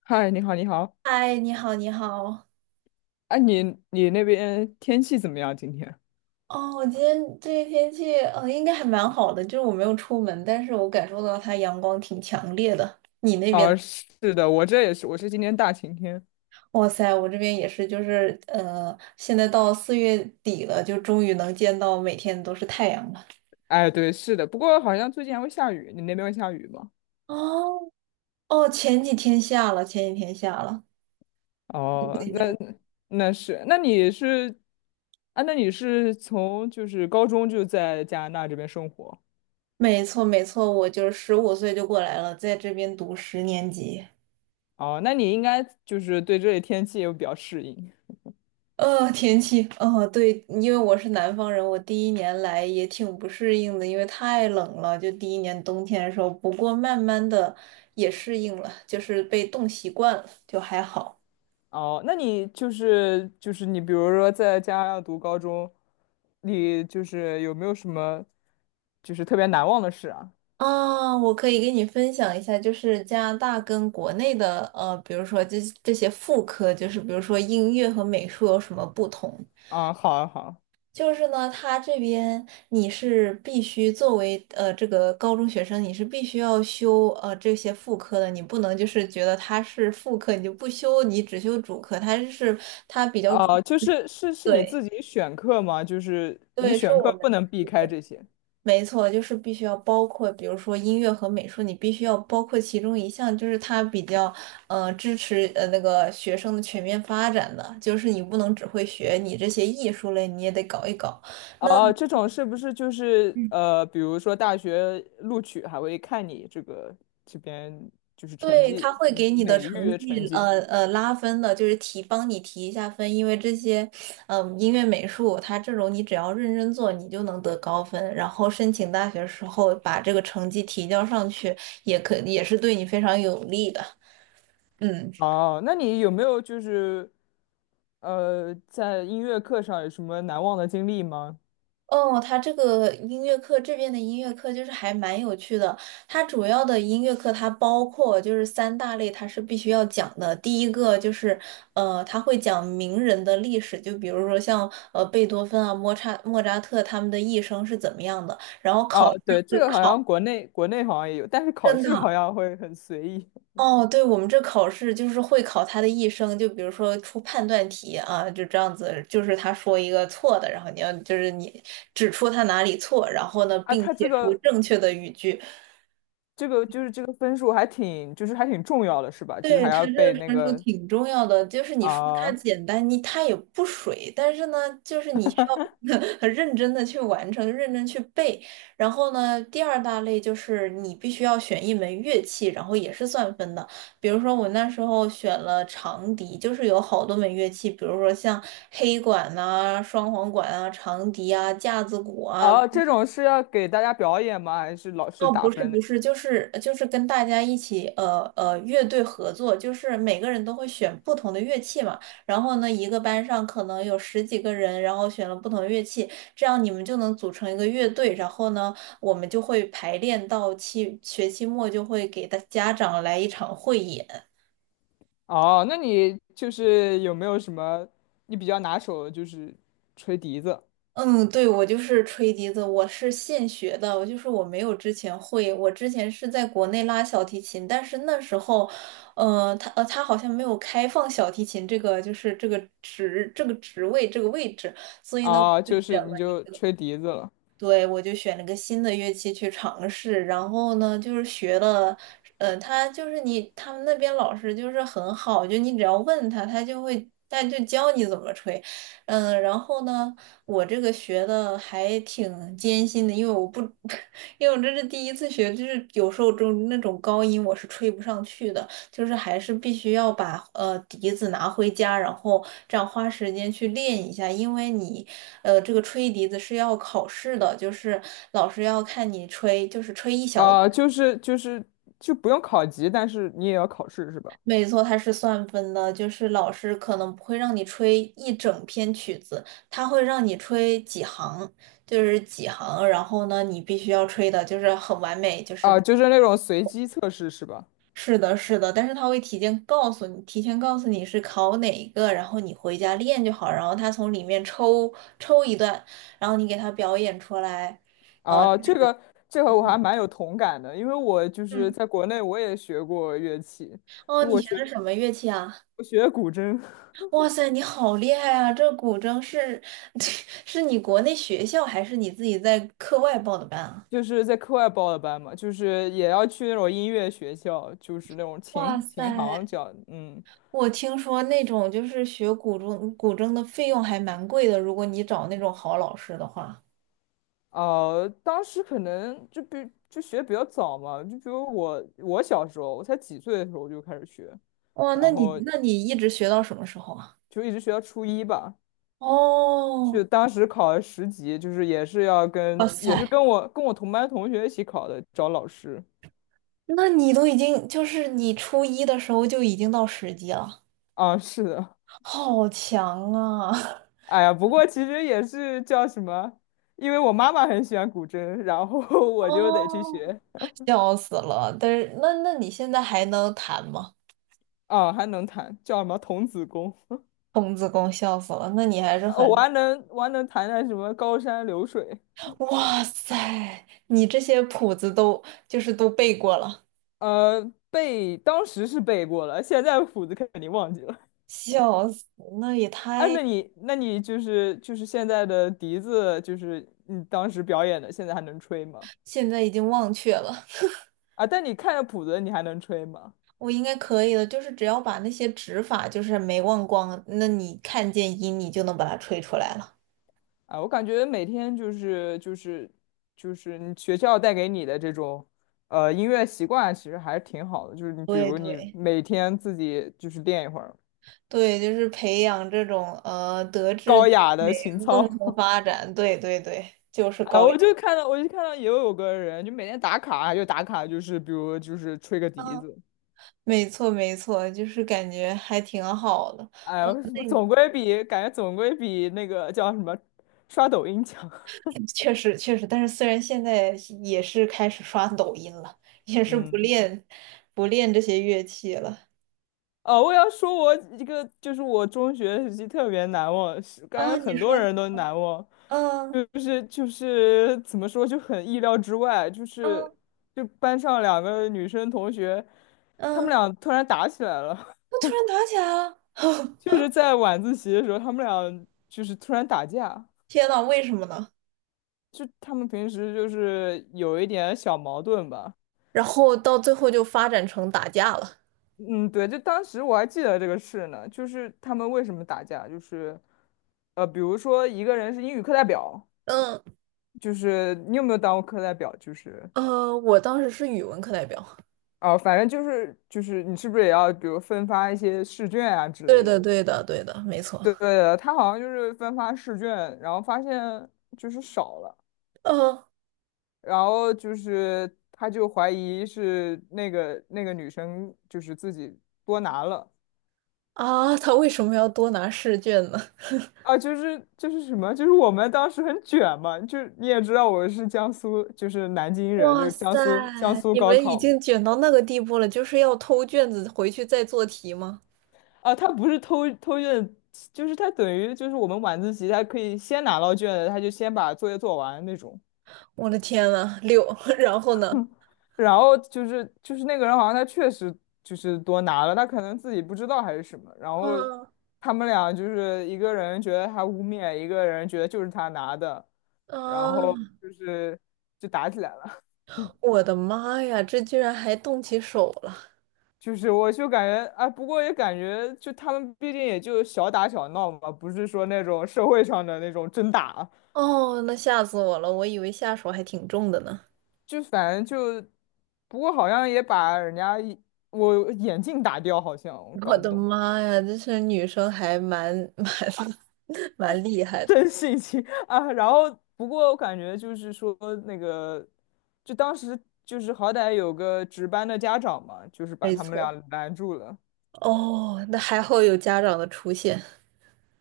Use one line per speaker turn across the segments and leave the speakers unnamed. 嗨，你好，你好。
嗨，你好，你好。
哎、你那边天气怎么样今天？
哦，我今天这个天气，应该还蛮好的，就是我没有出门，但是我感受到它阳光挺强烈的。你那边？
哦，是的，我这也是，我是今天大晴天。
哇塞，我这边也是，就是现在到四月底了，就终于能见到每天都是太阳了。
哎，对，是的，不过好像最近还会下雨，你那边会下雨吗？
哦哦，前几天下了，前几天下了。
哦，
最
那
近。
那是，那你是，啊，那你是从就是高中就在加拿大这边生活。
没错没错，我就是15岁就过来了，在这边读10年级。
哦，那你应该就是对这里天气也比较适应。
天气，哦，对，因为我是南方人，我第一年来也挺不适应的，因为太冷了，就第一年冬天的时候。不过慢慢的也适应了，就是被冻习惯了，就还好。
哦，那你就是你，比如说在家要读高中，你就是有没有什么就是特别难忘的事啊？
啊，我可以给你分享一下，就是加拿大跟国内的，比如说这些副科，就是比如说音乐和美术有什么不同。
啊，好啊，好
就是呢，他这边你是必须作为这个高中学生，你是必须要修这些副科的，你不能就是觉得它是副科你就不修，你只修主科，它是它比较
啊。
注。
啊，就是你
对
自己选课吗？就是你
对，是
选课
我
不
们。
能避开这些。
没错，就是必须要包括，比如说音乐和美术，你必须要包括其中一项，就是它比较支持那个学生的全面发展的，就是你不能只会学你这些艺术类，你也得搞一搞。
哦，这种是不是就是比如说大学录取还会看你这个这边就是成
对，
绩，
他会
嗯
给你的
美育
成
的成
绩，
绩？
拉分的，就是提，帮你提一下分，因为这些，嗯、音乐、美术，它这种你只要认真做，你就能得高分。然后申请大学时候把这个成绩提交上去，也可也是对你非常有利的。嗯。
哦，那你有没有就是在音乐课上有什么难忘的经历吗？
哦，他这个音乐课这边的音乐课就是还蛮有趣的。它主要的音乐课它包括就是三大类，它是必须要讲的。第一个就是他会讲名人的历史，就比如说像贝多芬啊、莫扎特他们的一生是怎么样的，然后
啊，
考试
对，
会
这个好
考。
像国内好像也有，但是考
真
试好
的，
像会很随意
哦，对，我们这考试就是会考他的一生，就比如说出判断题啊，就这样子，就是他说一个错的，然后你要就是你指出他哪里错，然后呢，
啊。
并
他这
写出
个
正确的语句。
这个分数还挺就是还挺重要的，是吧？就是
对，
还
它
要
这
被
个
那
传输
个
挺重要的，就是你说它
啊
简单，你它也不水，但是呢，就是你需要 很认真的去完成，认真去背。然后呢，第二大类就是你必须要选一门乐器，然后也是算分的。比如说我那时候选了长笛，就是有好多门乐器，比如说像黑管呐、双簧管啊、长笛啊、架子鼓啊。
啊，这种是要给大家表演吗？还是老师
哦，
打
不是
分的？
不是，就是就是跟大家一起乐队合作，就是每个人都会选不同的乐器嘛。然后呢，一个班上可能有十几个人，然后选了不同的乐器，这样你们就能组成一个乐队。然后呢，我们就会排练到期学期末就会给大家长来一场汇演。
哦，那你就是有没有什么你比较拿手的，就是吹笛子
嗯，对，我就是吹笛子，我是现学的，我就是我没有之前会，我之前是在国内拉小提琴，但是那时候，他他好像没有开放小提琴这个就是这个职这个职位这个位置，所以呢，我
啊？哦
就
就
选
是
了
你
一
就
个。
吹笛子了。
对，我就选了个新的乐器去尝试，然后呢，就是学了，他就是你，他们那边老师就是很好，就你只要问他，他就会，他就教你怎么吹，嗯，然后呢，我这个学的还挺艰辛的，因为我不，因为我这是第一次学，就是有时候就那种高音我是吹不上去的，就是还是必须要把笛子拿回家，然后这样花时间去练一下，因为你这个吹笛子是要考试的，就是老师要看你吹，就是吹一小。
啊、就是就不用考级，但是你也要考试是吧？
没错，它是算分的，就是老师可能不会让你吹一整篇曲子，他会让你吹几行，就是几行，然后呢你必须要吹的就是很完美，就是。
啊、就是那种随机测试是吧？
是的，是的，但是他会提前告诉你，提前告诉你是考哪一个，然后你回家练就好，然后他从里面抽抽一段，然后你给他表演出来。
哦、这个这和我还蛮有同感的，因为我就是
嗯。
在国内我也学过乐器，
哦，
就
你
我
学
学
的什么乐器啊？
我学古筝，
哇塞，你好厉害啊！这古筝是 是你国内学校还是你自己在课外报的班啊？
就是在课外报的班嘛，就是也要去那种音乐学校，就是那种
哇
琴琴
塞，
行教。嗯。
我听说那种就是学古筝，古筝的费用还蛮贵的，如果你找那种好老师的话。
当时可能就比就学比较早嘛，就比如我小时候，我才几岁的时候我就开始学，
哇，那
然
你
后
那你一直学到什么时候啊？
就一直学到初一吧。就
哦。
当时考了10级，就是也是要
哇
跟也是
塞，
跟我跟我同班同学一起考的，找老师。
那你都已经就是你初一的时候就已经到10级了，
啊，是的。
好强啊！
哎呀，不过其实也是叫什么，因为我妈妈很喜欢古筝，然后 我就得去
哦，
学。
笑死了。但是那那你现在还能弹吗？
啊，还能弹，叫什么童子功。
童子功笑死了，那你还 是
哦我
很，
还能我还能弹弹什么高山流水。
哇塞，你这些谱子都就是都背过了。
呃，背当时是背过了，现在谱子肯定忘记了。
笑死，那也
哎，
太。
那你就是就是现在的笛子，就是你当时表演的，现在还能吹吗？
现在已经忘却了。
啊，但你看着谱子，你还能吹吗？
我应该可以的，就是只要把那些指法就是没忘光，那你看见音你就能把它吹出来了。
啊，我感觉每天就是你学校带给你的这种音乐习惯，其实还是挺好的。就是你比
对
如你
对
每天自己就是练一会儿
对，就是培养这种德智
高
体
雅
美
的情
共
操。
同发 展。对对对，就是
哎，
高雅。
我就看到也有个人就每天打卡，就打卡就是比如就是吹个笛
嗯，
子。
没错没错，就是感觉还挺好的。
哎呀，
那你。
总归比感觉总归比那个叫什么刷抖音强。
确实确实，但是虽然现在也是开始刷抖音了，也是不
嗯，
练不练这些乐器了。
哦，我要说，我一个就是我中学时期特别难忘，是感觉
啊，你
很多
说，
人都难忘，
嗯。
就是怎么说就很意料之外，就是
嗯
就班上两个女生同学，她们
嗯，
俩突然打起来了。
我突然打起来了。
就是在晚自习的时候，她们俩就是突然打架，
天呐，为什么呢？
就她们平时就是有一点小矛盾吧。
然后到最后就发展成打架了。
嗯，对，就当时我还记得这个事呢，就是他们为什么打架，就是，比如说一个人是英语课代表，
嗯。
就是你有没有当过课代表？就是，
我当时是语文课代表。
哦、反正就是你是不是也要比如分发一些试卷啊之
对
类
的，
的？
对的，对的，没错。
对对对，他好像就是分发试卷，然后发现就是少了，
嗯。
然后就是他就怀疑是那个女生就是自己多拿了。
啊，他为什么要多拿试卷呢？
啊，就是什么，就是我们当时很卷嘛，就是你也知道我是江苏，就是南京 人，就
哇
是江
塞，
苏江苏
你
高
们已
考嘛。
经卷到那个地步了，就是要偷卷子回去再做题吗？
啊，他不是偷偷卷，就是他等于就是我们晚自习，他可以先拿到卷子，他就先把作业做完那种。
我的天呐，六，然后呢？
然后就是那个人好像他确实就是多拿了，他可能自己不知道还是什么。然后
嗯。
他们俩就是一个人觉得他污蔑，一个人觉得就是他拿的，然后
啊，
就是就打起来了。
我的妈呀，这居然还动起手了！
就是我就感觉，啊，不过也感觉，就他们毕竟也就小打小闹嘛，不是说那种社会上的那种真打，
哦，那吓死我了，我以为下手还挺重的呢。
就反正就，不过好像也把人家一我眼镜打掉，好像我
我
搞不
的
懂，
妈呀，这些女生还蛮 蛮厉害的。
真性情 啊。然后不过我感觉就是说那个，就当时就是好歹有个值班的家长嘛，就是把
没
他们俩
错。
拦住了。
哦，那还好有家长的出现。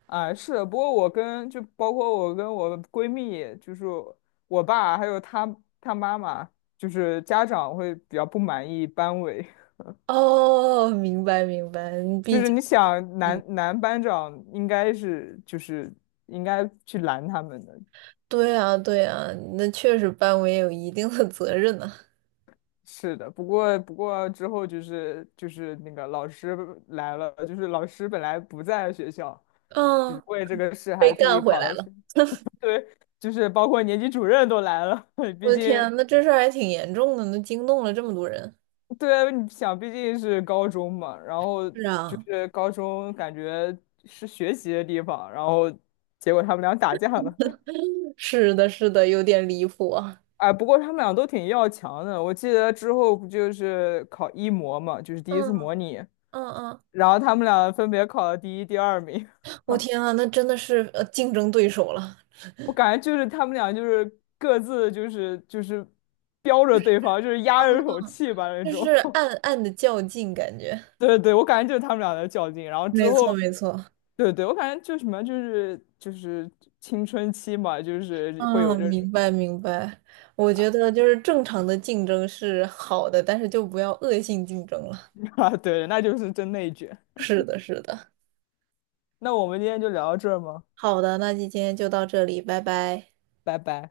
啊，是的，不过我跟就包括我跟我闺蜜，就是我爸还有他妈妈，就是家长会比较不满意班委。
哦，明白明白，
就
毕
是
竟。
你想男班长应该应该去拦他们的。
对啊对啊，那确实班委有一定的责任呢、
是的，不过之后就是那个老师来了，就是老师本来不在学校，就是
嗯。
为这个事
被
还特
干
地
回
跑
来
到
了。
去。对，就是包括年级主任都来了。
我
毕
的天啊
竟。
那这事儿还挺严重的，那惊动了这么多人。
对，你想，毕竟是高中嘛，然后
是
就
啊。
是高中感觉是学习的地方，然后结果他们俩打架了。
是的，是的，有点离谱啊。
哎，不过他们俩都挺要强的。我记得之后不就是考一模嘛，就是第一次
嗯
模拟，
嗯嗯，
然后他们俩分别考了第一、第二名。
我天啊，那真的是竞争对手了。
我感觉就是他们俩就是各自就是标着对方，就是压着一口
嗯。
气吧那
就是
种。
暗暗的较劲感觉。
对对，我感觉就是他们俩在较劲，然 后之
没
后，
错，没错。
对对，我感觉就什么就是青春期嘛，就是会有
嗯，
这种
明白明白。我觉得就是正常的竞争是好的，但是就不要恶性竞争了。
啊，对，那就是真内卷。
是的，是的。
那我们今天就聊到这儿吗？
好的，那今天就到这里，拜拜。
拜拜。